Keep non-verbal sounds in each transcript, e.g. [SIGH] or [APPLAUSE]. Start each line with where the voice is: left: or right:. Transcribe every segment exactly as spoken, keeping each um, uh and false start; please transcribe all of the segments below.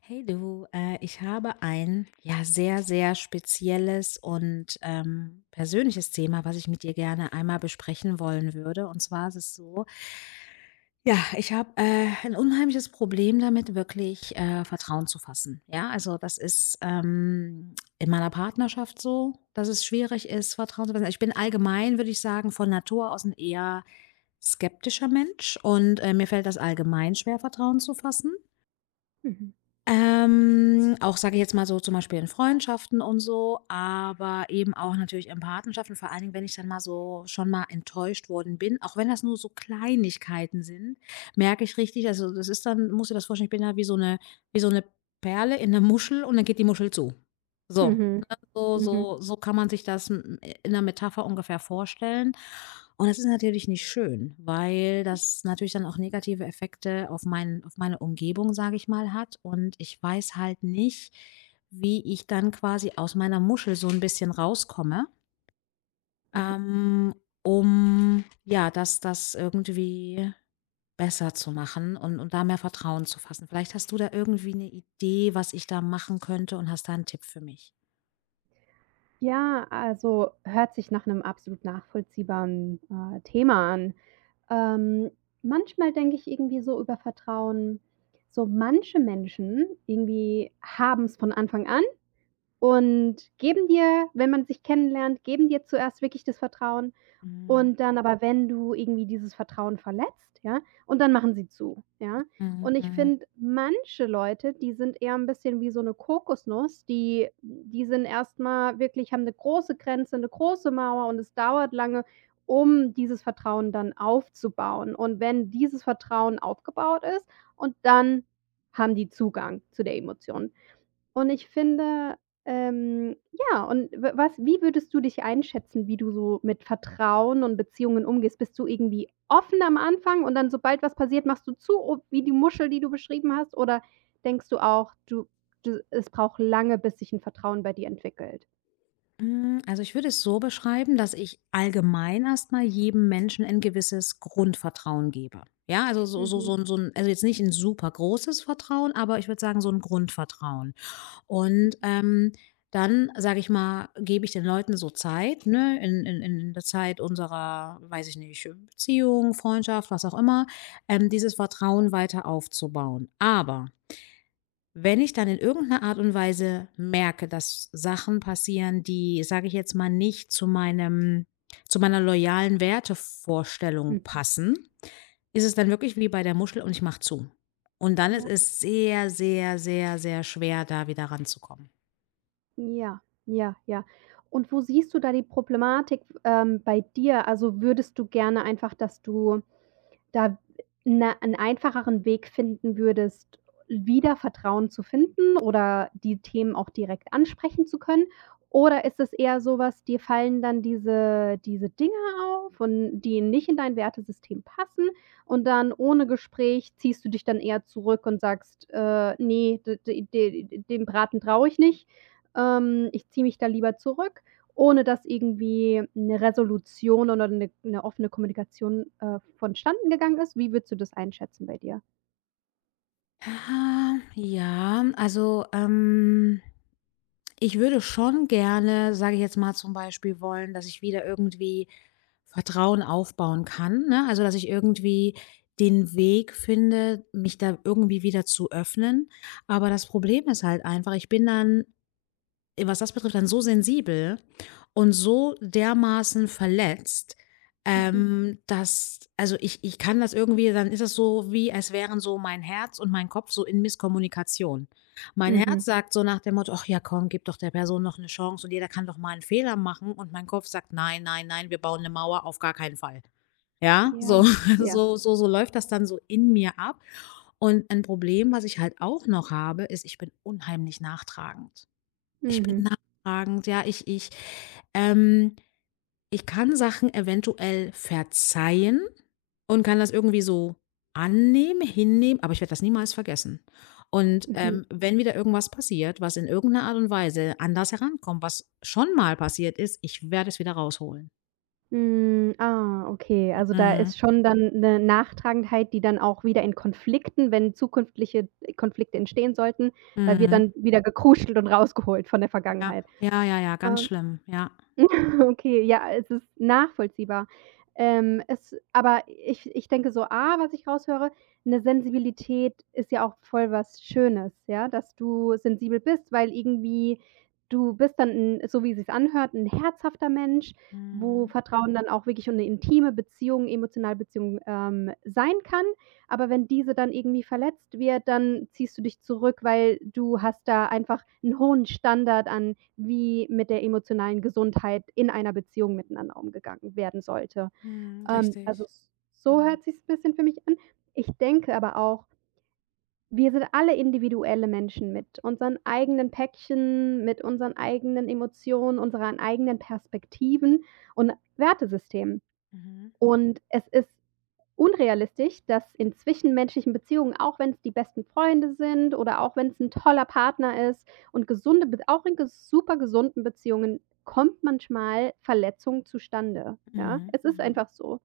left: Hey du, äh, ich habe ein ja sehr, sehr spezielles und ähm, persönliches Thema, was ich mit dir gerne einmal besprechen wollen würde. Und zwar ist es so, ja, ich habe äh, ein unheimliches Problem damit, wirklich äh, Vertrauen zu fassen. Ja, also das ist ähm, in meiner Partnerschaft so, dass es schwierig ist, Vertrauen zu fassen. Ich bin allgemein, würde ich sagen, von Natur aus ein eher skeptischer Mensch und äh, mir fällt das allgemein schwer, Vertrauen zu fassen.
right: Mhm.
left: Ähm, auch sage ich jetzt mal so zum Beispiel in Freundschaften und so, aber eben auch natürlich in Partnerschaften, vor allen Dingen, wenn ich dann mal so schon mal enttäuscht worden bin, auch wenn das nur so Kleinigkeiten sind, merke ich richtig, also das ist dann, muss du das vorstellen, ich bin da wie so eine wie so eine Perle in 'ner Muschel und dann geht die Muschel zu. So.
right: Mhm.
left: So
right: Mhm.
left: so so kann man sich das m äh, in der Metapher ungefähr vorstellen. Und das ist natürlich nicht schön, weil das natürlich dann auch negative Effekte auf mein auf meine Umgebung, sage ich mal, hat. Und ich weiß halt nicht, wie ich dann quasi aus meiner Muschel so ein bisschen rauskomme, ähm, um, ja, das das irgendwie besser zu machen und und da mehr Vertrauen zu fassen. Vielleicht hast du da irgendwie eine Idee, was ich da machen könnte und hast da einen Tipp für mich?
right: Ja, also hört sich nach einem absolut nachvollziehbaren, äh, Thema an. Ähm, Manchmal denke ich irgendwie so über Vertrauen, so manche Menschen irgendwie haben es von Anfang an und geben dir, wenn man sich kennenlernt, geben dir zuerst wirklich das Vertrauen.
left: Mhm.
right: Und dann aber, wenn du irgendwie dieses Vertrauen verletzt, ja, und dann machen sie zu, ja?
left: Mhm.
right: Und ich
left: Mhm.
right: finde, manche Leute, die sind eher ein bisschen wie so eine Kokosnuss, die die sind erstmal wirklich, haben eine große Grenze, eine große Mauer, und es dauert lange, um dieses Vertrauen dann aufzubauen. Und wenn dieses Vertrauen aufgebaut ist, und dann haben die Zugang zu der Emotion. Und ich finde, ähm ja, und w was wie würdest du dich einschätzen, wie du so mit Vertrauen und Beziehungen umgehst? Bist du irgendwie offen am Anfang und dann, sobald was passiert, machst du zu, o wie die Muschel, die du beschrieben hast? Oder denkst du auch, du du es braucht lange, bis sich ein Vertrauen bei dir entwickelt?
left: Hm, also, ich würde es so beschreiben, dass ich allgemein erstmal jedem Menschen ein gewisses Grundvertrauen gebe. Ja, also, so so
right: Mhm,
left: so ein so 'n also, jetzt nicht ein super großes Vertrauen, aber ich würde sagen, so ein Grundvertrauen.
right: mhm.
left: Und, ähm, dann, sage ich mal, gebe ich den Leuten so Zeit, ne, in in in der Zeit unserer, weiß ich nicht, Beziehung, Freundschaft, was auch immer, ähm, dieses Vertrauen weiter aufzubauen. Aber wenn ich dann in irgendeiner Art und Weise merke, dass Sachen passieren, die, sage ich jetzt mal, nicht zu meinem zu meiner loyalen Wertevorstellung
right: Mhm.
left: passen, ist es dann wirklich wie bei der Muschel und ich mache zu. Und dann ist
right: Ja,
left: es sehr, sehr, sehr, sehr schwer, da wieder ranzukommen.
right: ja, ja, ja. Und wo siehst du da die Problematik, ähm, bei dir? Also, würdest du gerne einfach, dass du da 'ne 'n einfacheren Weg finden würdest, wieder Vertrauen zu finden oder die Themen auch direkt ansprechen zu können? Oder ist es eher so was, dir fallen dann diese diese Dinge auf, und die nicht in dein Wertesystem passen, und dann ohne Gespräch ziehst du dich dann eher zurück und sagst: „Äh, ne, d d de dem Braten traue ich nicht. Ähm, ich ziehe mich da lieber zurück.“, ohne dass irgendwie 'ne Resolution oder 'ne 'ne offene Kommunikation, äh, vonstanden gegangen ist. Wie würdest du das einschätzen bei dir?
left: Ah, ja, also, ähm, ich würde schon gerne, sage ich jetzt mal zum Beispiel wollen, dass ich wieder irgendwie Vertrauen aufbauen kann, ne? Also, dass ich irgendwie den Weg finde, mich da irgendwie wieder zu öffnen. Aber das Problem ist halt einfach, ich bin dann was das betrifft, dann so sensibel und so dermaßen verletzt,
right: Mhm.
left: ähm, dass, also ich, ich kann das irgendwie, dann ist das so, wie als wären so mein Herz und mein Kopf so in Misskommunikation. Mein Herz
right: Mhm.
left: sagt so nach dem Motto, ach ja, komm, gib doch der Person noch eine Chance und jeder kann doch mal einen Fehler machen. Und mein Kopf sagt, nein, nein, nein, wir bauen eine Mauer auf gar keinen Fall. Ja, so,
right: Ja,
left: [LAUGHS]
right: ja.
left: so, so, so läuft das dann so in mir ab. Und ein Problem, was ich halt auch noch habe, ist, ich bin unheimlich nachtragend. Ich bin
right: Mhm.
left: nachtragend, ja, ich ich, ähm ich kann Sachen eventuell verzeihen und kann das irgendwie so annehmen, hinnehmen, aber ich werde das niemals vergessen. Und,
right: Mhm.
left: ähm, wenn wieder irgendwas passiert, was in irgendeiner Art und Weise anders herankommt, was schon mal passiert ist, ich werde es wieder rausholen.
right: Hm, ah, okay. Also, da
left: Mhm,
right: ist schon dann 'ne Nachtragendheit, die dann auch wieder in Konflikten, wenn zukünftige Konflikte entstehen sollten, da wird
left: mhm.
right: dann wieder gekruschelt und rausgeholt von der
left: Ja,
right: Vergangenheit.
left: ja, ja, ja,
right: Ah.
left: ganz schlimm, ja.
right: [LAUGHS] Okay, ja, es ist nachvollziehbar. Ähm, es aber ich ich denke so, ah, was ich raushöre, eine Sensibilität ist ja auch voll was Schönes, ja, dass du sensibel bist, weil irgendwie du bist dann 'n, so wie es sich anhört, ein herzhafter Mensch, wo
left: Mhm,
right: Vertrauen dann auch wirklich und 'ne intime Beziehung, emotionale Beziehung, ähm, sein kann. Aber wenn diese dann irgendwie verletzt wird, dann ziehst du dich zurück, weil du hast da einfach 'n hohen Standard an, wie mit der emotionalen Gesundheit in einer Beziehung miteinander umgegangen werden sollte.
left: mhm,
right: Ähm, also,
left: richtig.
right: s so
left: Mhm,
right: hört sich's bisschen für mich an. Ich denke aber auch, wir sind alle individuelle Menschen mit unseren eigenen Päckchen, mit unseren eigenen Emotionen, unseren eigenen Perspektiven und Wertesystemen.
left: mhm,
right: Und es ist unrealistisch, dass in zwischenmenschlichen Beziehungen, auch wenn es die besten Freunde sind oder auch wenn es ein toller Partner ist und gesunde Be auch in ges super gesunden Beziehungen, kommt manchmal Verletzung zustande, ja?
left: mhm,
right: Es ist
left: mhm,
right: einfach so,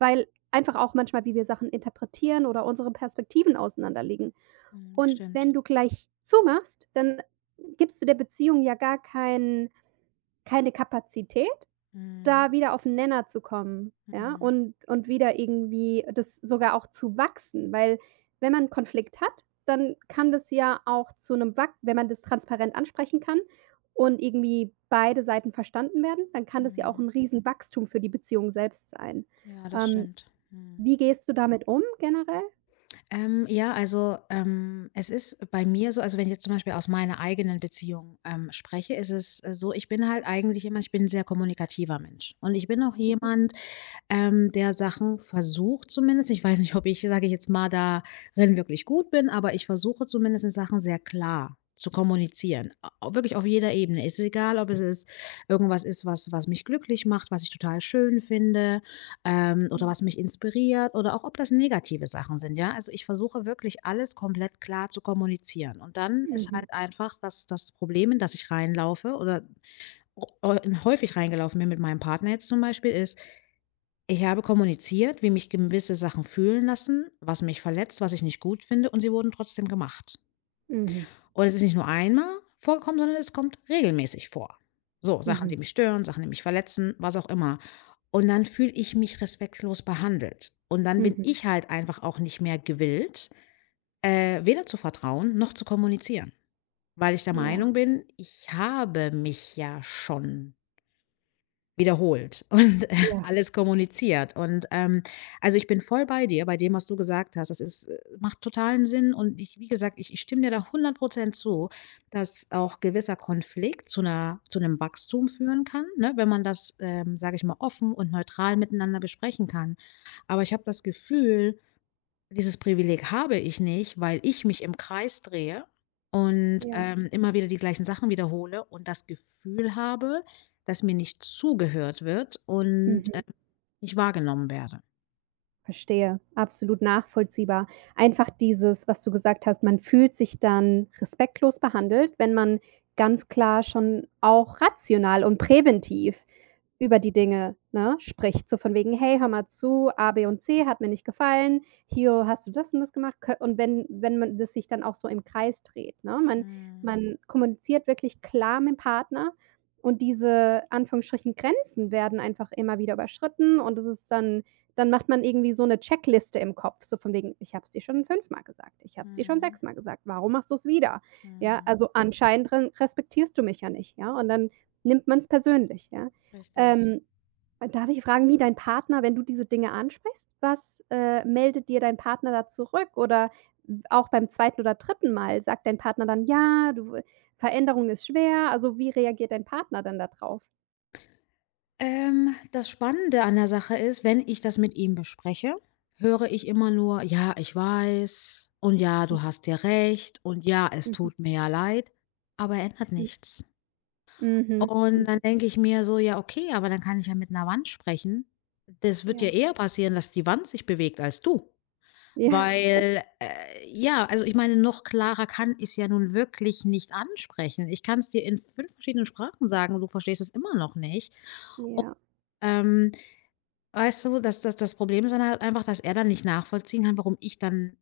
right: weil einfach auch manchmal, wie wir Sachen interpretieren oder unsere Perspektiven auseinanderliegen.
left: mhm,
right: Und
left: stimmt.
right: wenn du gleich zumachst, dann gibst du der Beziehung ja gar kein keine Kapazität,
left: Mhm,
right: da wieder auf 'n Nenner zu kommen, ja,
left: mhm.
right: und und wieder irgendwie das sogar auch zu wachsen, weil wenn man 'n Konflikt hat, dann kann das ja auch zu 'nem Wach, wenn man das transparent ansprechen kann und irgendwie beide Seiten verstanden werden, dann kann das ja auch
left: Mhm.
right: 'n Riesenwachstum für die Beziehung selbst sein.
left: Ja, das
right: Ähm,
left: stimmt. Mhm.
right: wie gehst du damit um generell?
left: Ähm, ja, also ähm, es ist bei mir so, also wenn ich jetzt zum Beispiel aus meiner eigenen Beziehung ähm, spreche, ist es äh, so, ich bin halt eigentlich jemand, ich bin ein sehr kommunikativer Mensch. Und ich bin auch
right: Mhm,
left: jemand, ähm, der Sachen versucht zumindest ich weiß nicht, ob ich, sage ich jetzt mal, darin wirklich gut bin, aber ich versuche zumindest Sachen sehr klar zu kommunizieren. A Wirklich auf jeder Ebene. Ist egal, ob es ist irgendwas ist, was was mich glücklich macht, was ich total schön finde, ähm, oder was mich inspiriert oder auch ob das negative Sachen sind, ja? Also, ich versuche wirklich alles komplett klar zu kommunizieren. Und dann ist
right: mhm,
left: halt einfach das das Problem, in das ich reinlaufe oder o o- häufig reingelaufen bin mit meinem Partner jetzt zum Beispiel, ist, ich habe kommuniziert, wie mich gewisse Sachen fühlen lassen, was mich verletzt, was ich nicht gut finde, und sie wurden trotzdem gemacht.
right: mhm,
left: Und es ist nicht nur einmal vorgekommen, sondern es kommt regelmäßig vor. So, Sachen,
right: mhm,
left: die mich stören, Sachen, die mich verletzen, was auch immer. Und dann fühle ich mich respektlos behandelt. Und dann
right: mhm,
left: bin
right: mhm.
left: ich halt einfach auch nicht mehr gewillt, äh, weder zu vertrauen noch zu kommunizieren, weil ich der
right: Ja,
left: Meinung bin, ich habe mich ja schon wiederholt und [LAUGHS]
right: ja,
left: alles kommuniziert und, ähm, also, ich bin voll bei dir, bei dem, was du gesagt hast. Das ist äh, macht totalen Sinn und ich wie gesagt, ich ich stimme dir da hundert zu, dass auch gewisser Konflikt zu einer zu einem Wachstum führen kann, ne, wenn man das, ähm, sage ich mal, offen und neutral miteinander besprechen kann. Aber ich habe das Gefühl, dieses Privileg habe ich nicht, weil ich mich im Kreis drehe und,
right: ja.
left: ähm, immer wieder die gleichen Sachen wiederhole und das Gefühl habe, dass mir nicht zugehört wird und, ähm,
right: Mhm.
left: nicht wahrgenommen werde.
right: Verstehe, absolut nachvollziehbar. Einfach dieses, was du gesagt hast, man fühlt sich dann respektlos behandelt, wenn man ganz klar schon auch rational und präventiv über die Dinge, ne, spricht, so von wegen: „Hey, hör mal zu, A, B und C hat mir nicht gefallen. Hier hast du das und das gemacht.“ Kö und wenn wenn man das sich dann auch so im Kreis dreht, ne? Man
left: Mhm,
right: man kommuniziert wirklich klar mit'm Partner, und diese Anführungsstrichen Grenzen werden einfach immer wieder überschritten, und es ist dann, dann macht man irgendwie so eine Checkliste im Kopf, so von wegen: „Ich habe es dir schon fünfmal gesagt. Ich habe es dir schon
left: mhm,
right: sechsmal gesagt. Warum machst du es wieder? Ja,
left: mhm.
right: also anscheinend ren respektierst du mich ja nicht“, ja? Und dann nimmt man es persönlich, ja?
left: Richtig.
right: Ähm, darf ich fragen, wie dein Partner, wenn du diese Dinge ansprichst, was, äh, meldet dir dein Partner da zurück? Oder auch beim zweiten oder dritten Mal sagt dein Partner dann: „Ja, du, Veränderung ist schwer.“ Also, wie reagiert dein Partner dann da drauf?
left: Ähm, das Spannende an der Sache ist, wenn ich das mit ihm bespreche, höre ich immer nur: „Ja, ich weiß" und „Ja, du hast ja recht" und „Ja,
right: Hm,
left: es
right: mhm,
left: tut mir ja leid", aber er ändert
right: hm,
left: nichts.
right: mhm,
left: Und
right: mhm.
left: dann denke ich mir so: „Ja, okay, aber dann kann ich ja mit einer Wand sprechen." Das wird ja
right: Ja,
left: eher passieren, dass die Wand sich bewegt als du,
right: [LAUGHS] ja,
left: weil, äh ja, also, ich meine, noch klarer kann ich's ja nun wirklich nicht ansprechen. Ich kann es dir in fünf verschiedenen Sprachen sagen und du verstehst es immer noch nicht.
right: ja.
left: Ähm, Weißt du, dass das das Problem ist dann halt einfach, dass er dann nicht nachvollziehen kann, warum ich dann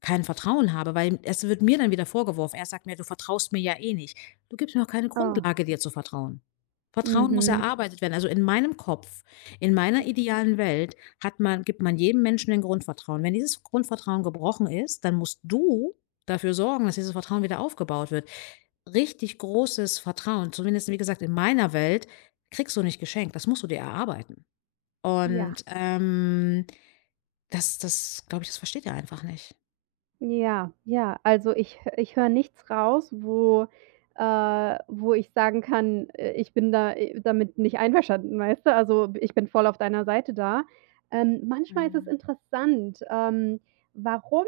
left: kein Vertrauen habe, weil es wird mir dann wieder vorgeworfen. Er sagt mir: „Du vertraust mir ja eh nicht. Du gibst mir auch keine
right: Oh,
left: Grundlage, dir zu vertrauen." Vertrauen muss
right: mhm.
left: erarbeitet werden. Also, in meinem Kopf, in meiner idealen Welt hat man gibt man jedem Menschen 'nen Grundvertrauen. Wenn dieses Grundvertrauen gebrochen ist, dann musst du dafür sorgen, dass dieses Vertrauen wieder aufgebaut wird. Richtig großes Vertrauen, zumindest wie gesagt in meiner Welt, kriegst du nicht geschenkt. Das musst du dir erarbeiten. Und,
right: Ja.
left: ähm, das das glaube ich, das versteht er einfach nicht.
right: Ja, ja, also ich hö ich höre nichts raus, wo äh, wo ich sagen kann, äh, ich bin da, äh, damit nicht einverstanden, weißt du? Also, ich bin voll auf deiner Seite da. Ähm, manchmal ist es
left: Mhm.
right: interessant, ähm, warum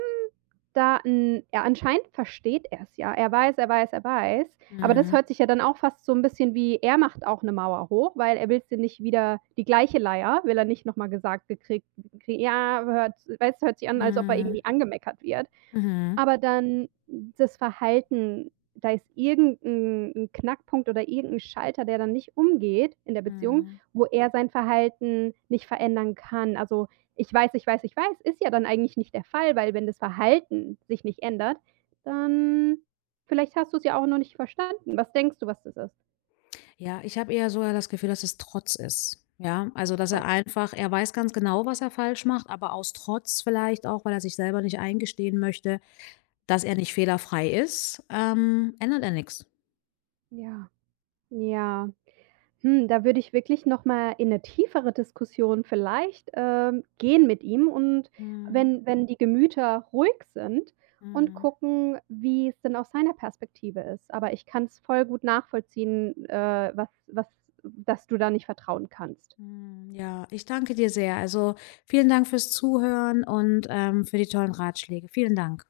right: da 'n, ja, anscheinend versteht er es, ja. Er weiß, er weiß, er weiß, aber das
left: Mhm.
right: hört sich ja dann auch fast so ein bisschen, wie er macht auch eine Mauer hoch, weil er will's dir nicht, wieder die gleiche Leier will er nicht noch mal gesagt gekriegt gekrie- ja, hört, weißt du, hört sich an, als ob er
left: Mhm.
right: irgendwie angemeckert wird.
left: Mhm.
right: Aber dann das Verhalten, da ist irgend 'n 'n Knackpunkt oder irgend 'n Schalter, der dann nicht umgeht in der Beziehung,
left: Mhm.
right: wo er sein Verhalten nicht verändern kann. Also, ich weiß, ich weiß, ich weiß, ist ja dann eigentlich nicht der Fall, weil wenn das Verhalten sich nicht ändert, dann vielleicht hast du's ja auch noch nicht verstanden. Was denkst du, was das ist?
left: Ja, ich habe eher so ja das Gefühl, dass es Trotz ist. Ja, also, dass er
right: Trotz,
left: einfach er weiß ganz genau, was er falsch macht, aber aus Trotz vielleicht auch, weil er sich selber nicht eingestehen möchte, dass er nicht fehlerfrei ist, ähm, ändert er nichts.
right: ja, ja. Hm, da würde ich wirklich noch mal in 'ne tiefere Diskussion vielleicht, ähm, gehen mit ihm und
left: Mhm.
right: wenn wenn die Gemüter ruhig sind und
left: Mhm.
right: gucken, wie es denn aus seiner Perspektive ist. Aber ich kann's voll gut nachvollziehen, äh, was was dass du da nicht vertrauen kannst.
left: Mhm. Ja, ich danke dir sehr. Also, vielen Dank fürs Zuhören und, ähm, für die tollen Ratschläge. Vielen Dank.